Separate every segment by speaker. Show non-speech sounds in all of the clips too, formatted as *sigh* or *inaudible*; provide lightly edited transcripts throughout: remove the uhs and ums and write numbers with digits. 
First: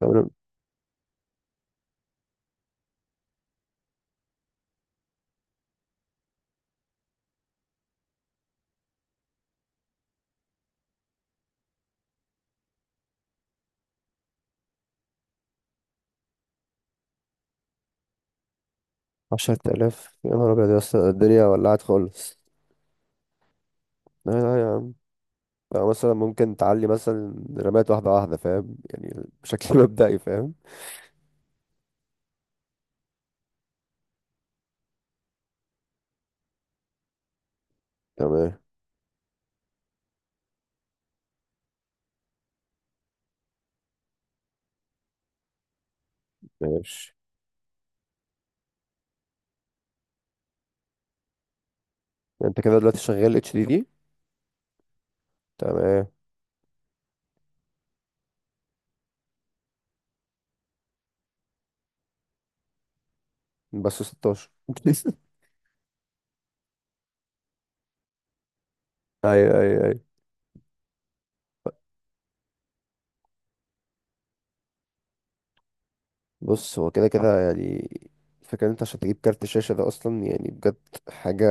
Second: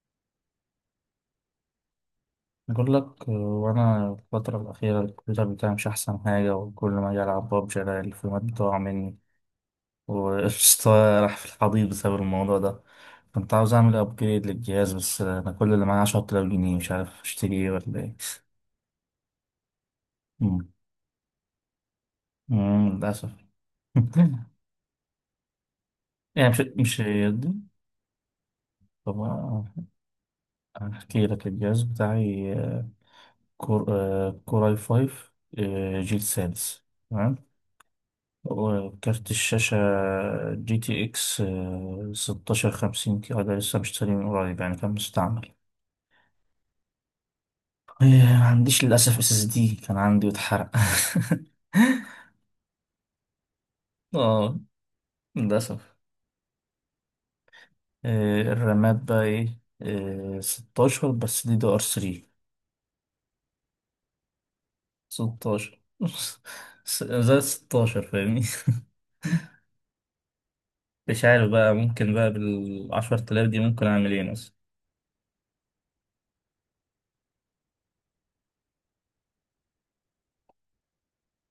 Speaker 1: تمام.
Speaker 2: بقول لك وانا الفترة الأخيرة الكمبيوتر بتاعي مش أحسن حاجة، وكل ما أجي ألعب ببجي ألاقي الفريمات بتقع مني وقشطة. *laughs* راح في الحضيض بسبب الموضوع ده. كنت عاوز أعمل أبجريد للجهاز، بس أنا كل اللي معايا 10000 جنيه، مش عارف أشتري إيه ولا إيه.
Speaker 1: عشرة آلاف؟ يا نهار
Speaker 2: مم.
Speaker 1: أبيض يا اسطى، الدنيا ولعت خالص.
Speaker 2: للأسف.
Speaker 1: لا
Speaker 2: *laughs*
Speaker 1: لا يا عم. يعني مثلا
Speaker 2: يعني
Speaker 1: ممكن
Speaker 2: مش
Speaker 1: تعلي
Speaker 2: مش
Speaker 1: مثلا
Speaker 2: يدي.
Speaker 1: رمات واحدة واحدة، فاهم؟
Speaker 2: طب
Speaker 1: يعني بشكل *laughs* مبدئي، فاهم؟
Speaker 2: أحكي لك الجهاز بتاعي. كور كور اي 5، جيل سادس.
Speaker 1: تمام.
Speaker 2: وكارت الشاشة جي تي اكس، 1650 كده، ده لسه مشتريه من قريب يعني، كان مستعمل.
Speaker 1: ماشي.
Speaker 2: إيه، ما عنديش للأسف اس اس دي، كان عندي واتحرق. *laughs*
Speaker 1: يعني انت كده دلوقتي شغال اتش دي دي؟
Speaker 2: اه، للأسف.
Speaker 1: تمام.
Speaker 2: إيه، الرامات بقى ايه. 16، بس دي دي ار 3.
Speaker 1: بس 16؟ *laughs*
Speaker 2: 16، *laughs* زائد 16، فاهمني.
Speaker 1: ايوه، ايوه، ايوه.
Speaker 2: مش عارف بقى، ممكن بقى بالعشرة آلاف دي ممكن أعمل ايه مثلا؟
Speaker 1: بص، هو كده كده يعني. الفكرة ان انت عشان تجيب كارت شاشة ده اصلا، يعني بجد، حاجة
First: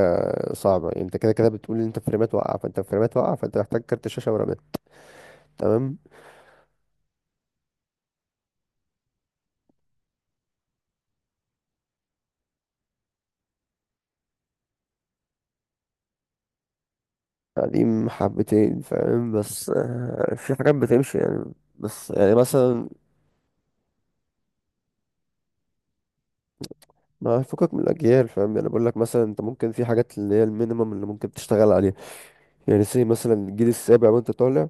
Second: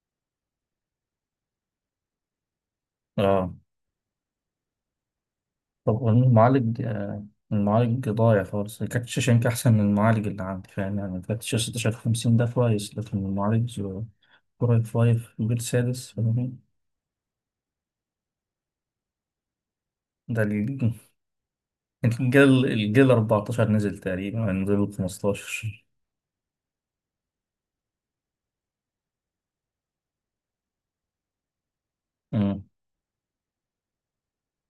Speaker 1: صعبة. يعني انت كده كده بتقول ان انت فريمات واقعة،
Speaker 2: اه.
Speaker 1: فانت محتاج كارت شاشة ورامات. تمام.
Speaker 2: طب والمعالج، المعالج ضايع خالص. كارت الشاشة يمكن أحسن من المعالج اللي عندي، فاهم يعني، كارت الشاشة 1650 ده كويس، لكن المعالج كور اي 5 جيل سادس، فاهمني.
Speaker 1: قديم حبتين، فاهم؟ بس
Speaker 2: ده
Speaker 1: في حاجات
Speaker 2: الجيل،
Speaker 1: بتمشي يعني. بس يعني
Speaker 2: الجيل
Speaker 1: مثلا،
Speaker 2: الجيل 14 نزل تقريبا، يعني نزل 15.
Speaker 1: ما فكك من الاجيال، فاهم؟ يعني بقول لك مثلا، انت ممكن في حاجات اللي هي المينيمم اللي ممكن تشتغل عليها.
Speaker 2: أمم،
Speaker 1: يعني سي مثلا الجيل السابع وانت طالع.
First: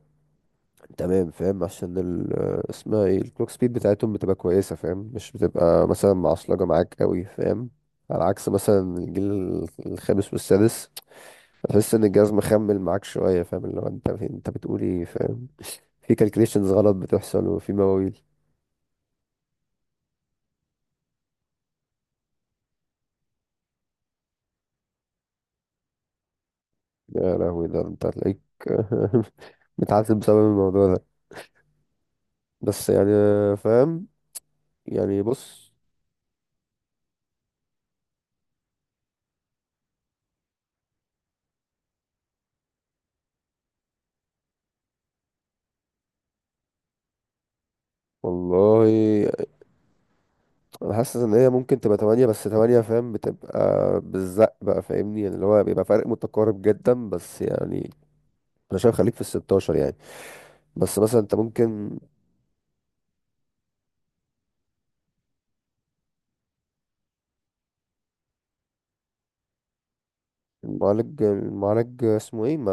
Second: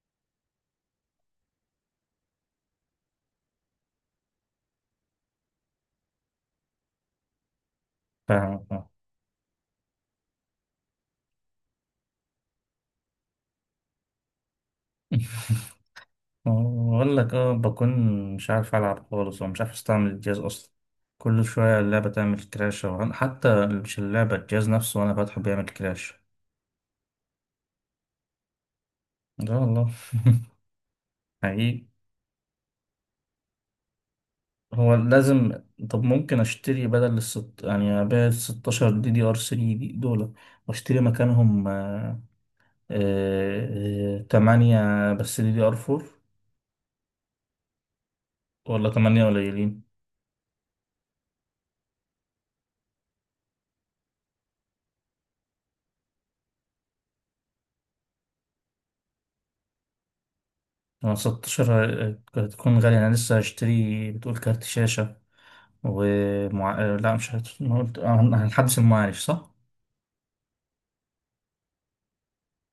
Speaker 1: تمام، فاهم؟ عشان ال آه، اسمها ايه الكلوك سبيد بتاعتهم بتبقى كويسه، فاهم؟ مش بتبقى مثلا معصلجه معاك قوي، فاهم؟ على عكس
Speaker 2: فاهم فاهم.
Speaker 1: مثلا الجيل الخامس والسادس، تحس ان الجهاز مخمل معاك شويه، فاهم؟ اللي هو انت بتقول ايه، فاهم؟ في
Speaker 2: *laughs*
Speaker 1: كالكليشنز غلط
Speaker 2: بقول لك،
Speaker 1: بتحصل، وفي
Speaker 2: بكون
Speaker 1: مواويل.
Speaker 2: مش عارف ألعب خالص، ومش عارف أستعمل الجهاز أصلا. كل شوية اللعبة تعمل كراش، أو حتى مش اللعبة، الجهاز نفسه وأنا فاتحه بيعمل كراش.
Speaker 1: يا لهوي، ده انت هتلاقيك *laughs*
Speaker 2: لا والله. *laughs*
Speaker 1: متعذب بسبب الموضوع ده.
Speaker 2: حقيقي.
Speaker 1: بس يعني، فاهم؟
Speaker 2: هو
Speaker 1: يعني،
Speaker 2: لازم.
Speaker 1: بص،
Speaker 2: طب ممكن اشتري بدل الست، يعني ابيع ال 16 دي دي ار 3 دي دول، واشتري مكانهم 8، بس دي دي ار 4. ولا 8
Speaker 1: والله.
Speaker 2: قليلين؟
Speaker 1: انا حاسس ان هي ممكن تبقى تمانية، بس تمانية، فاهم؟ بتبقى بالزق بقى، فاهمني؟ يعني اللي هو بيبقى فرق متقارب جدا، بس يعني انا شايف خليك في الستاشر يعني. بس مثلا انت
Speaker 2: 16
Speaker 1: ممكن.
Speaker 2: هتكون غالية، انا لسه هشتري بتقول كارت شاشة ومع... لا مش هت... أنا قلت- هنحدث المعالج صح؟
Speaker 1: المعالج اسمه ايه، ما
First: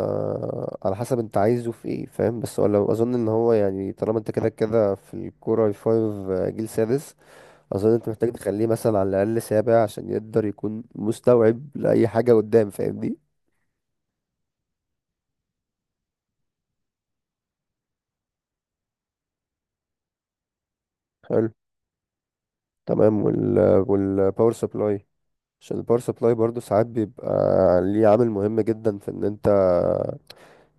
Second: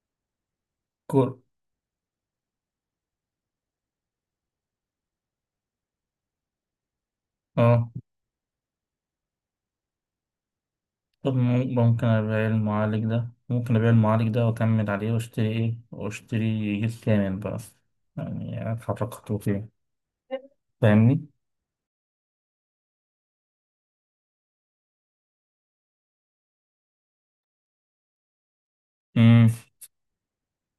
Speaker 1: على حسب انت
Speaker 2: كور.
Speaker 1: عايزه في ايه، فاهم؟ بس ولا اظن ان هو يعني طالما انت كده كده في الكوره 5 جيل سادس،
Speaker 2: اه.
Speaker 1: اظن انت محتاج تخليه مثلا على الاقل سابع، عشان يقدر يكون
Speaker 2: طب
Speaker 1: مستوعب
Speaker 2: ممكن
Speaker 1: لاي حاجه
Speaker 2: أبيع
Speaker 1: قدام،
Speaker 2: المعالج
Speaker 1: فاهمني؟
Speaker 2: ده، وأكمل عليه، وأشتري جيل كامل بقى. يعني أتحرك خطوتين، فاهمني؟
Speaker 1: حلو، تمام. والباور سبلاي، عشان الباور سبلاي برضو ساعات بيبقى ليه عامل مهم جدا في ان انت،
Speaker 2: مم.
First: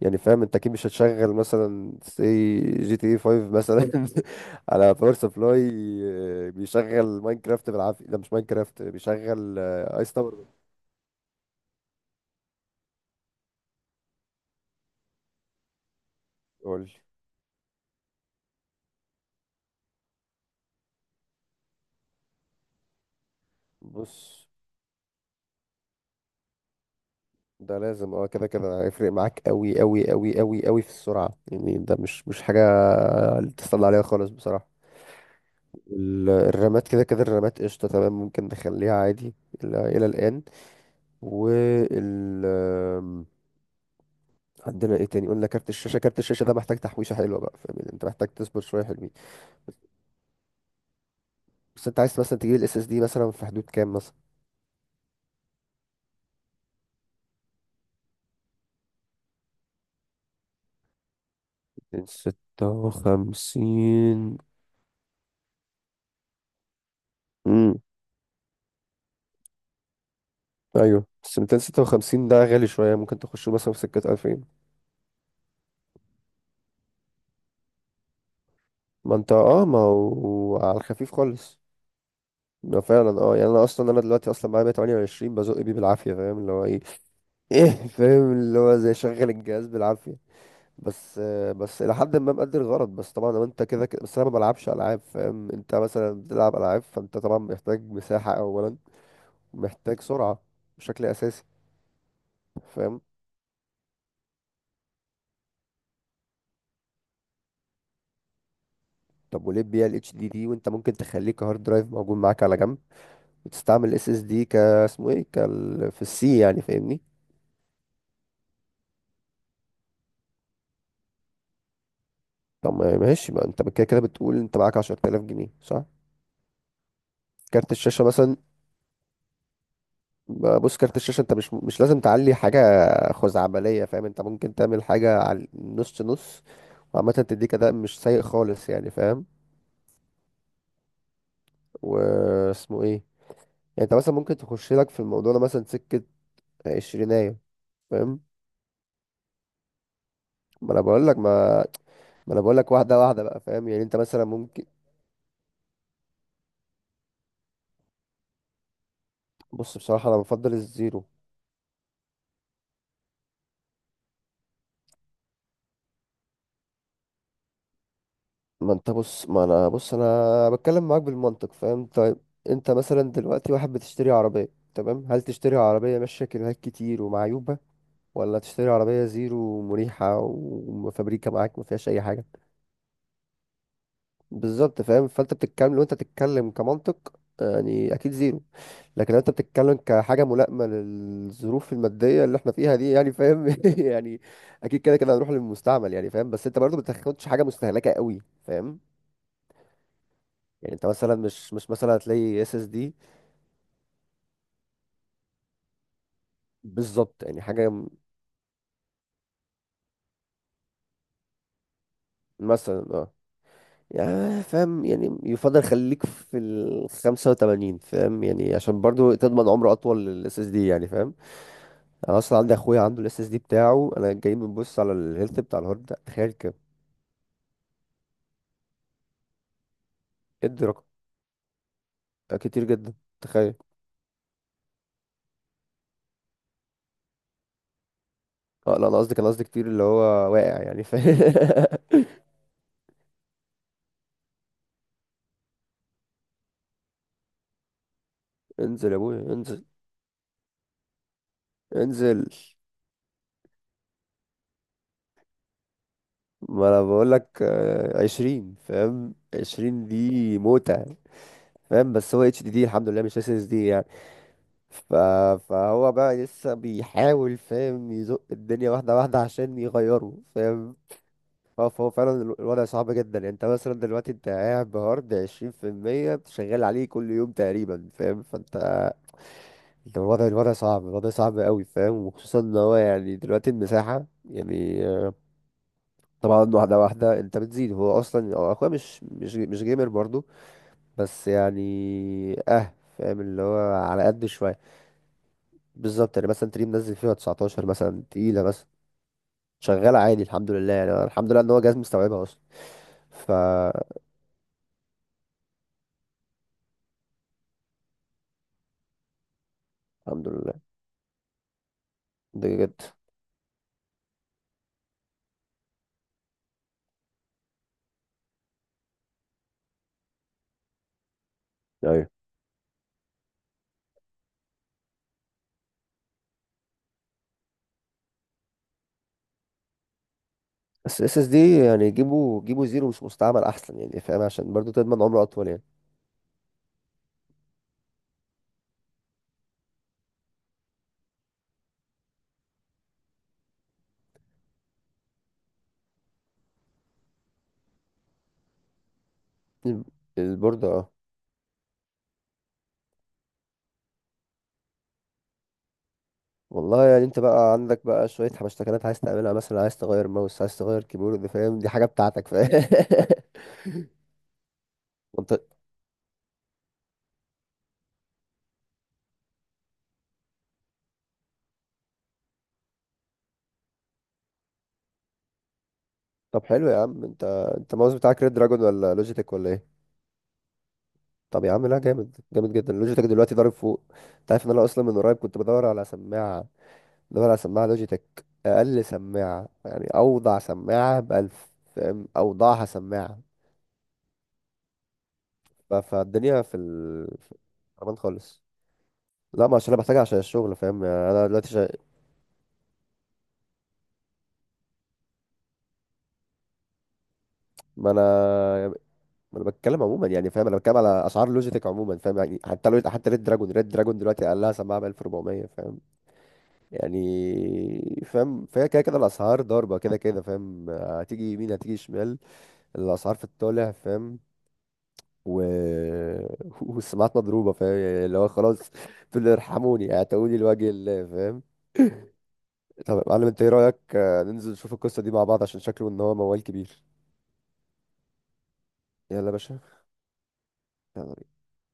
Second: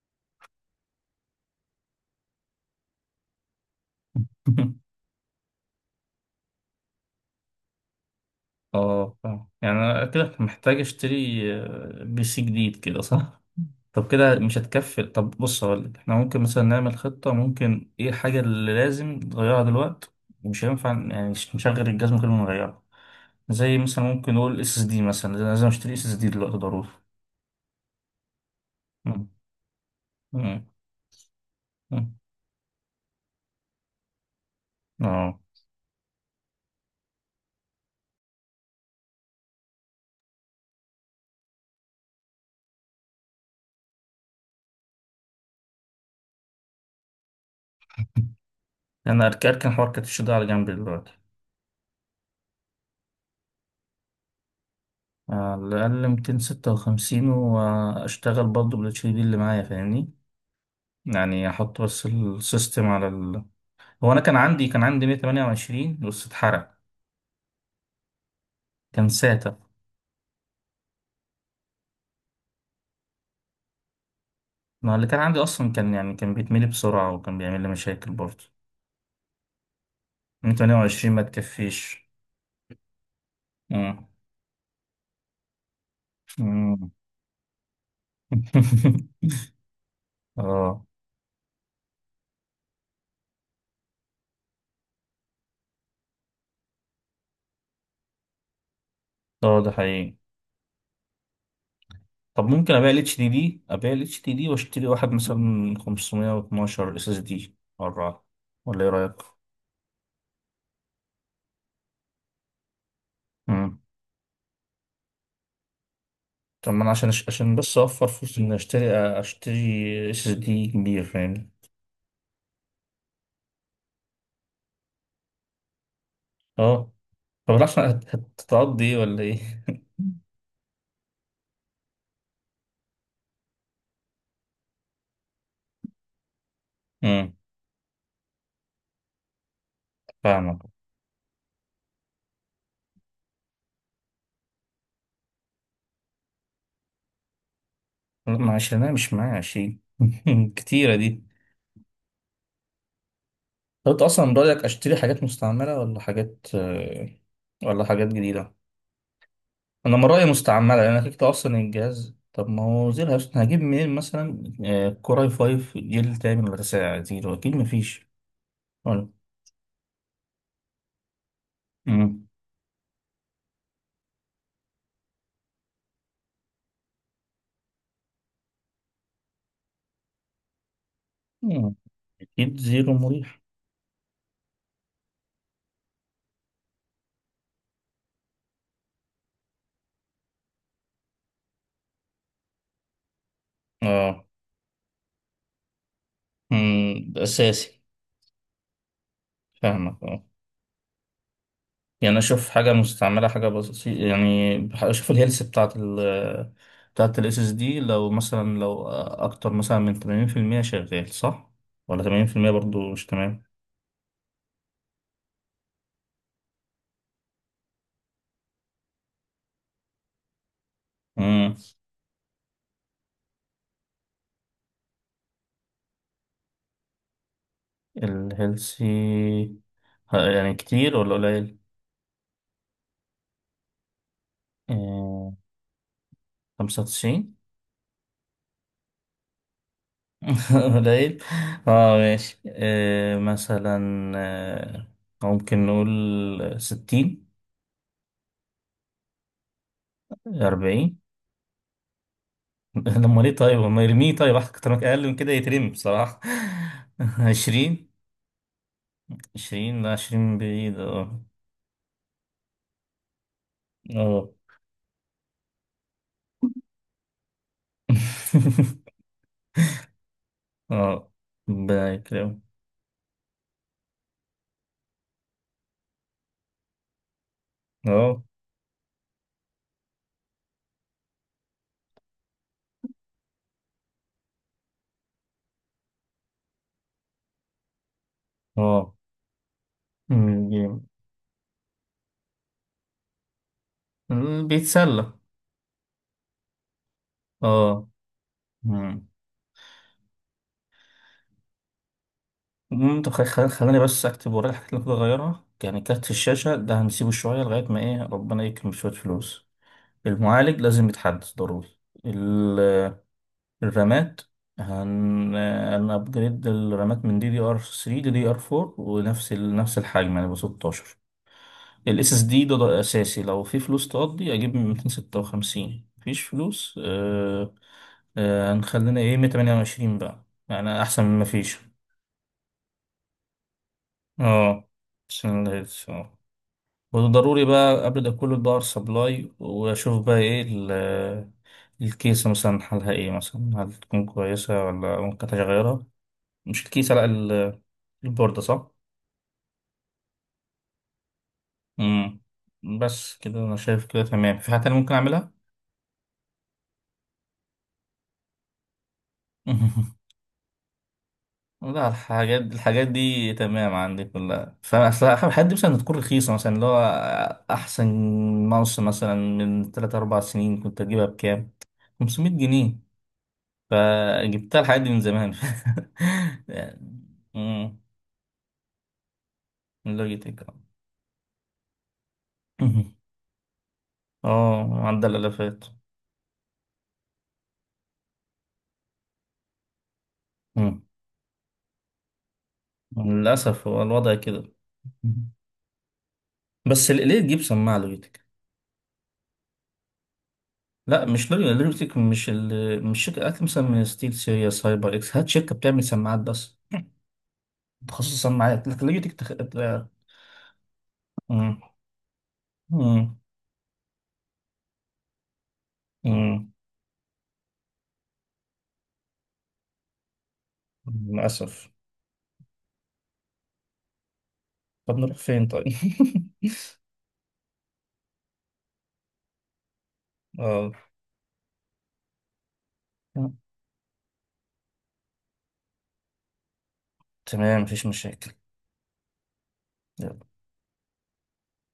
Speaker 1: يعني فاهم، انت اكيد مش هتشغل مثلا سي جي تي 5 مثلا *laughs*
Speaker 2: *laughs*
Speaker 1: على باور سبلاي بيشغل ماينكرافت بالعافيه، لا مش ماينكرافت،
Speaker 2: اه، فاهم.
Speaker 1: بيشغل
Speaker 2: يعني أنا
Speaker 1: ايس
Speaker 2: كده
Speaker 1: تاور.
Speaker 2: محتاج أشتري بي سي جديد كده، صح؟ طب كده مش هتكفي. طب بص هقولك، احنا ممكن مثلا
Speaker 1: قول.
Speaker 2: نعمل خطة، ممكن ايه الحاجة اللي لازم نغيرها دلوقتي ومش هينفع يعني نشغل الجهاز من غير ما نغيرها. زي مثلا ممكن
Speaker 1: بص،
Speaker 2: نقول اس اس دي، مثلا لازم اشتري اس اس دي دلوقتي ضروري.
Speaker 1: ده لازم اه كده كده هيفرق
Speaker 2: مم.
Speaker 1: معاك قوي قوي قوي
Speaker 2: مم.
Speaker 1: قوي قوي في السرعة، يعني ده
Speaker 2: مم.
Speaker 1: مش حاجة تستنى عليها خالص، بصراحة.
Speaker 2: اه.
Speaker 1: الرامات كده كده، الرامات قشطة، تمام، ممكن نخليها عادي إلى الآن. وال آم، عندنا ايه تاني؟ قلنا كارت الشاشة، كارت الشاشة ده محتاج تحويشة حلوة بقى، فاهم؟ يعني انت محتاج تصبر شوية حلوين.
Speaker 2: انا اركن اركن حوار كاتش ده على جنب دلوقتي.
Speaker 1: بس انت عايز مثلا تجيب الاس اس دي مثلا في حدود كام، مثلا
Speaker 2: على الاقل 256، واشتغل برضه بالاتش دي اللي معايا، فاهمني؟ يعني احط بس السيستم على ال... هو انا
Speaker 1: 256؟
Speaker 2: كان عندي 128، بس اتحرق.
Speaker 1: امم
Speaker 2: كان ساتا.
Speaker 1: ايوه، بس 256 ده غالي شوية، ممكن تخشه مثلا في سكة 2000.
Speaker 2: ما اللي كان عندي اصلا كان يعني كان بيتملي بسرعه، وكان بيعمل لي مشاكل برضه.
Speaker 1: ما انت، اه، ما هو على
Speaker 2: 128
Speaker 1: الخفيف
Speaker 2: ما
Speaker 1: خالص،
Speaker 2: تكفيش.
Speaker 1: ده فعلا اه، يعني انا اصلا انا
Speaker 2: مم.
Speaker 1: دلوقتي اصلا معايا 128 بزق بيه بالعافيه، فاهم؟ اللي هو ايه
Speaker 2: مم.
Speaker 1: ايه فاهم، اللي هو زي
Speaker 2: *laughs*
Speaker 1: شغل الجهاز بالعافيه،
Speaker 2: اه.
Speaker 1: بس الى حد ما مقدر الغرض. بس طبعا لو انت كده كده، بس انا ما بلعبش العاب، فاهم؟ انت مثلا بتلعب العاب، فانت طبعا محتاج مساحه اولا،
Speaker 2: اه، ده
Speaker 1: محتاج
Speaker 2: حقيقي.
Speaker 1: سرعه بشكل اساسي،
Speaker 2: طب ممكن ابيع
Speaker 1: فاهم.
Speaker 2: الاتش دي دي، واشتري واحد مثلا 512 اس اس دي اربعة. ولا ايه رايك؟
Speaker 1: طب وليه تبيع الاتش دي دي وانت ممكن تخليه كهارد درايف موجود معاك على جنب،
Speaker 2: امم
Speaker 1: وتستعمل اس اس دي ك اسمه ايه، كال في السي، يعني
Speaker 2: طب ما انا
Speaker 1: فاهمني؟
Speaker 2: عشان بس اوفر فلوس، اني اشتري اشتري اس اس دي كبير، فاهمني.
Speaker 1: طب ماشي. ما انت كده كده بتقول انت معاك 10000 جنيه، صح؟
Speaker 2: اه. طب
Speaker 1: كارت
Speaker 2: الاحسن
Speaker 1: الشاشه مثلا.
Speaker 2: هتقضي ايه ولا ايه؟ *laughs*
Speaker 1: بص، كارت الشاشه انت مش لازم تعلي حاجه خزعبليه، فاهم؟ انت ممكن تعمل حاجه على نص نص، وعامه
Speaker 2: امم.
Speaker 1: تديك اداء مش سيء خالص يعني، فاهم؟
Speaker 2: فاهمك.
Speaker 1: واسمه ايه يعني، انت مثلا ممكن تخش لك في الموضوع ده مثلا سكه عشرينية، فاهم؟
Speaker 2: لا، ما عشان انا مش معايا 20 *laughs*
Speaker 1: ما انا
Speaker 2: كتيره
Speaker 1: بقول لك،
Speaker 2: دي.
Speaker 1: ما، ما انا بقول لك واحده واحده بقى، فاهم؟ يعني
Speaker 2: طب
Speaker 1: انت
Speaker 2: انت
Speaker 1: مثلا
Speaker 2: اصلا رايك
Speaker 1: ممكن.
Speaker 2: اشتري حاجات مستعمله ولا حاجات، ولا حاجات جديده؟
Speaker 1: بص
Speaker 2: انا من
Speaker 1: بصراحه، انا
Speaker 2: رايي
Speaker 1: بفضل
Speaker 2: مستعمله، لان
Speaker 1: الزيرو.
Speaker 2: كده كده اصلا الجهاز. طب ما هو زي الهاوس، هجيب منين مثلا كور اي 5 جيل تاني ولا تسعة زيرو؟ اكيد مفيش.
Speaker 1: ما انت
Speaker 2: ولا.
Speaker 1: بص، ما انا بص، انا بتكلم معاك بالمنطق، فاهم؟ طيب،
Speaker 2: مم.
Speaker 1: انت مثلا دلوقتي واحد بتشتري عربية. تمام، هل تشتري عربية ماشية كيلوهات كتير ومعيوبة، ولا تشتري عربية زيرو مريحة وفابريكا معاك ما
Speaker 2: مم.
Speaker 1: فيهاش اي حاجة؟
Speaker 2: اكيد زيرو مريح.
Speaker 1: بالظبط، فاهم؟ فانت بتتكلم لو انت بتتكلم كمنطق، يعني اكيد زيرو. لكن لو انت بتتكلم كحاجة ملائمة للظروف المادية اللي احنا فيها دي، يعني فاهم، *laughs* يعني
Speaker 2: اه.
Speaker 1: اكيد كده كده هنروح للمستعمل يعني، فاهم. بس انت برضو
Speaker 2: مم. ده
Speaker 1: بتاخدش حاجة
Speaker 2: اساسي.
Speaker 1: مستهلكة قوي، فاهم؟
Speaker 2: فاهمك اه.
Speaker 1: يعني انت مثلا مش مثلا
Speaker 2: يعني
Speaker 1: هتلاقي
Speaker 2: اشوف
Speaker 1: اس اس
Speaker 2: حاجه
Speaker 1: دي.
Speaker 2: مستعمله، حاجه بسيطه، يعني اشوف الهيلث بتاعت ال... بتاعت
Speaker 1: بالظبط
Speaker 2: الاس
Speaker 1: يعني
Speaker 2: اس
Speaker 1: حاجه.
Speaker 2: دي. لو مثلا لو اكتر مثلا من 80% شغال، صح؟ ولا 80%
Speaker 1: مثلا
Speaker 2: برضو مش؟
Speaker 1: اه، يعني فاهم، يعني يفضل خليك في ال 85، فاهم؟ يعني عشان برضو تضمن عمر اطول للاس اس دي يعني، فاهم.
Speaker 2: تمام.
Speaker 1: انا اصلا عندي اخويا عنده الاس اس دي بتاعه، انا جاي بنبص على الهيلث بتاع الهارد ده، تخيل كام.
Speaker 2: الهيلثي يعني
Speaker 1: ادي رقم.
Speaker 2: كتير ولا قليل؟
Speaker 1: ده كتير جدا، تخيل.
Speaker 2: آه، 95.
Speaker 1: اه لا، انا قصدي كتير اللي هو واقع
Speaker 2: *laughs*
Speaker 1: يعني،
Speaker 2: قليل.
Speaker 1: فاهم؟
Speaker 2: اه،
Speaker 1: *laughs*
Speaker 2: ماشي. مثلا، آه، ممكن نقول 60.
Speaker 1: انزل يا ابويا، انزل،
Speaker 2: 40.
Speaker 1: انزل.
Speaker 2: *laughs* لما ليه طيب، لما يرميه طيب. أكتر من، أقل من كده يترمي بصراحة.
Speaker 1: ما انا بقول
Speaker 2: *laughs*
Speaker 1: لك،
Speaker 2: 20.
Speaker 1: عشرين، فاهم؟
Speaker 2: 20،
Speaker 1: عشرين
Speaker 2: لا 20
Speaker 1: دي
Speaker 2: بعيد.
Speaker 1: موتة،
Speaker 2: اه.
Speaker 1: فاهم؟ بس هو اتش دي دي الحمد لله، مش اس اس دي يعني.
Speaker 2: اه.
Speaker 1: ف... فهو بقى لسه بيحاول، فاهم؟ يزق الدنيا
Speaker 2: *laughs*
Speaker 1: واحده واحده عشان يغيره، فاهم؟
Speaker 2: اه.
Speaker 1: فهو
Speaker 2: ربنا
Speaker 1: فعلا
Speaker 2: يكرمه.
Speaker 1: الوضع صعب جدا، يعني انت مثلا دلوقتي انت قاعد بهارد 20% شغال عليه كل يوم تقريبا، فاهم؟
Speaker 2: اه.
Speaker 1: فانت، انت الوضع صعب، الوضع صعب قوي، فاهم؟ وخصوصا ان هو يعني دلوقتي المساحه يعني، طبعا واحده واحده انت بتزيد. هو اصلا، هو اخويا
Speaker 2: اه.
Speaker 1: مش جيمر برضه، بس يعني اه، فاهم، اللي هو على قد شويه.
Speaker 2: بيتسلى.
Speaker 1: بالظبط، يعني مثلا تلاقيه منزل فيها 19
Speaker 2: اه.
Speaker 1: مثلا تقيلة مثلا،
Speaker 2: مم.
Speaker 1: شغالة عادي الحمد لله. يعني أنا الحمد لله ان هو جهاز مستوعبها اصلا.
Speaker 2: المهم. طب
Speaker 1: ف
Speaker 2: خلاني بس اكتب ورايا الحاجات اللي المفروض اغيرها، يعني كارت الشاشة ده هنسيبه شوية لغاية ما ايه، ربنا يكرم شوية فلوس.
Speaker 1: الحمد لله.
Speaker 2: المعالج لازم يتحدث ضروري.
Speaker 1: ده جد.
Speaker 2: ال- الرامات، هن ابجريد الرامات من دي دي ار 3 دي دي ار 4، ونفس ال... نفس الحجم يعني، ب 16.
Speaker 1: ايوه،
Speaker 2: الاس اس دي ده، ده اساسي. لو في فلوس تقضي اجيب من 256، مفيش فلوس، هنخلينا ايه، 128 بقى، يعني
Speaker 1: بس
Speaker 2: احسن
Speaker 1: اس
Speaker 2: من
Speaker 1: اس
Speaker 2: مفيش.
Speaker 1: دي يعني جيبوا جيبوا زيرو مش مستعمل احسن يعني، فاهم؟ عشان
Speaker 2: اه،
Speaker 1: برضو تضمن عمر
Speaker 2: عشان
Speaker 1: اطول يعني.
Speaker 2: الهيلث اه. وضروري بقى قبل ده كله باور سبلاي، واشوف بقى ايه الكيسة مثلا حالها ايه مثلا، هل تكون كويسة ولا ممكن تغيرها؟ مش الكيسة، لا، البوردة، صح؟
Speaker 1: الب- البوردة اه.
Speaker 2: مم. بس كده انا شايف كده تمام. في حاجة تانية ممكن اعملها؟
Speaker 1: والله، يعني انت بقى عندك بقى شوية حبشتكنات عايز تعملها، مثلا عايز تغير
Speaker 2: *laughs*
Speaker 1: ماوس، عايز تغير كيبورد، فاهم؟ دي حاجة
Speaker 2: لا،
Speaker 1: بتاعتك،
Speaker 2: الحاجات
Speaker 1: فاهم.
Speaker 2: الحاجات دي تمام عندي كلها فاصل.
Speaker 1: *laughs* انت
Speaker 2: الحاجات دي مثلا تكون رخيصة مثلا، اللي هو احسن. ماوس مثلا من 3 4 سنين كنت اجيبها بكام؟ 500 جنيه. فجبت لها الحاجات دي من زمان.
Speaker 1: طب
Speaker 2: *laughs*
Speaker 1: حلو يا
Speaker 2: يعني.
Speaker 1: عم، انت
Speaker 2: مم،
Speaker 1: الماوس بتاعك ريد دراجون ولا لوجيتك ولا ايه؟
Speaker 2: من لوجيتك. *laughs*
Speaker 1: طب يا عم لا، جامد جامد جدا. لوجيتك دلوقتي ضارب فوق. انت عارف ان انا
Speaker 2: اه،
Speaker 1: اصلا من
Speaker 2: عدى
Speaker 1: قريب كنت
Speaker 2: الالافات.
Speaker 1: بدور على سماعه، لوجيتك. اقل سماعه يعني، اوضع
Speaker 2: مم.
Speaker 1: سماعه بألف، فاهم؟ اوضعها سماعه.
Speaker 2: للاسف، هو الوضع كده. مم.
Speaker 1: فالدنيا
Speaker 2: بس ليه
Speaker 1: في
Speaker 2: تجيب سماعه
Speaker 1: الحرمان
Speaker 2: لوجيتك؟
Speaker 1: خالص. لا، ما عشان انا بحتاجها عشان الشغل، فاهم؟
Speaker 2: لا،
Speaker 1: يعني انا
Speaker 2: مش
Speaker 1: دلوقتي
Speaker 2: لوجيتك، لوجيتك مش ال... مش شركه. هات مثلا من ستيل سيريا، سايبر اكس. هات شركه بتعمل سماعات بس،
Speaker 1: ما
Speaker 2: تخصص سماعات،
Speaker 1: انا
Speaker 2: لكن لوجيتك
Speaker 1: ما انا بتكلم عموما يعني، فاهم؟ انا بتكلم على اسعار
Speaker 2: مم.
Speaker 1: لوجيتك عموما، فاهم؟ يعني حتى
Speaker 2: مم.
Speaker 1: ريد دراجون دلوقتي اقلها سماعه ب 1400، فاهم؟
Speaker 2: مم.
Speaker 1: يعني فاهم، فهي كده كده الاسعار ضاربه، كده كده فاهم، هتيجي يمين،
Speaker 2: للاسف.
Speaker 1: هتيجي شمال. الاسعار في الطالع، فاهم؟
Speaker 2: طب نروح
Speaker 1: و...
Speaker 2: فين طيب؟ *laughs*
Speaker 1: *laughs* والسماعات مضروبه، فاهم؟ يعني اللي هو خلاص، تقول لي ارحموني، اعتقوني لوجه
Speaker 2: اه.
Speaker 1: الله، فاهم. طب يا معلم، انت ايه رايك ننزل نشوف القصه دي مع بعض، عشان شكله ان هو موال كبير.
Speaker 2: تمام، مفيش مشاكل.
Speaker 1: يلا يا باشا. يلا.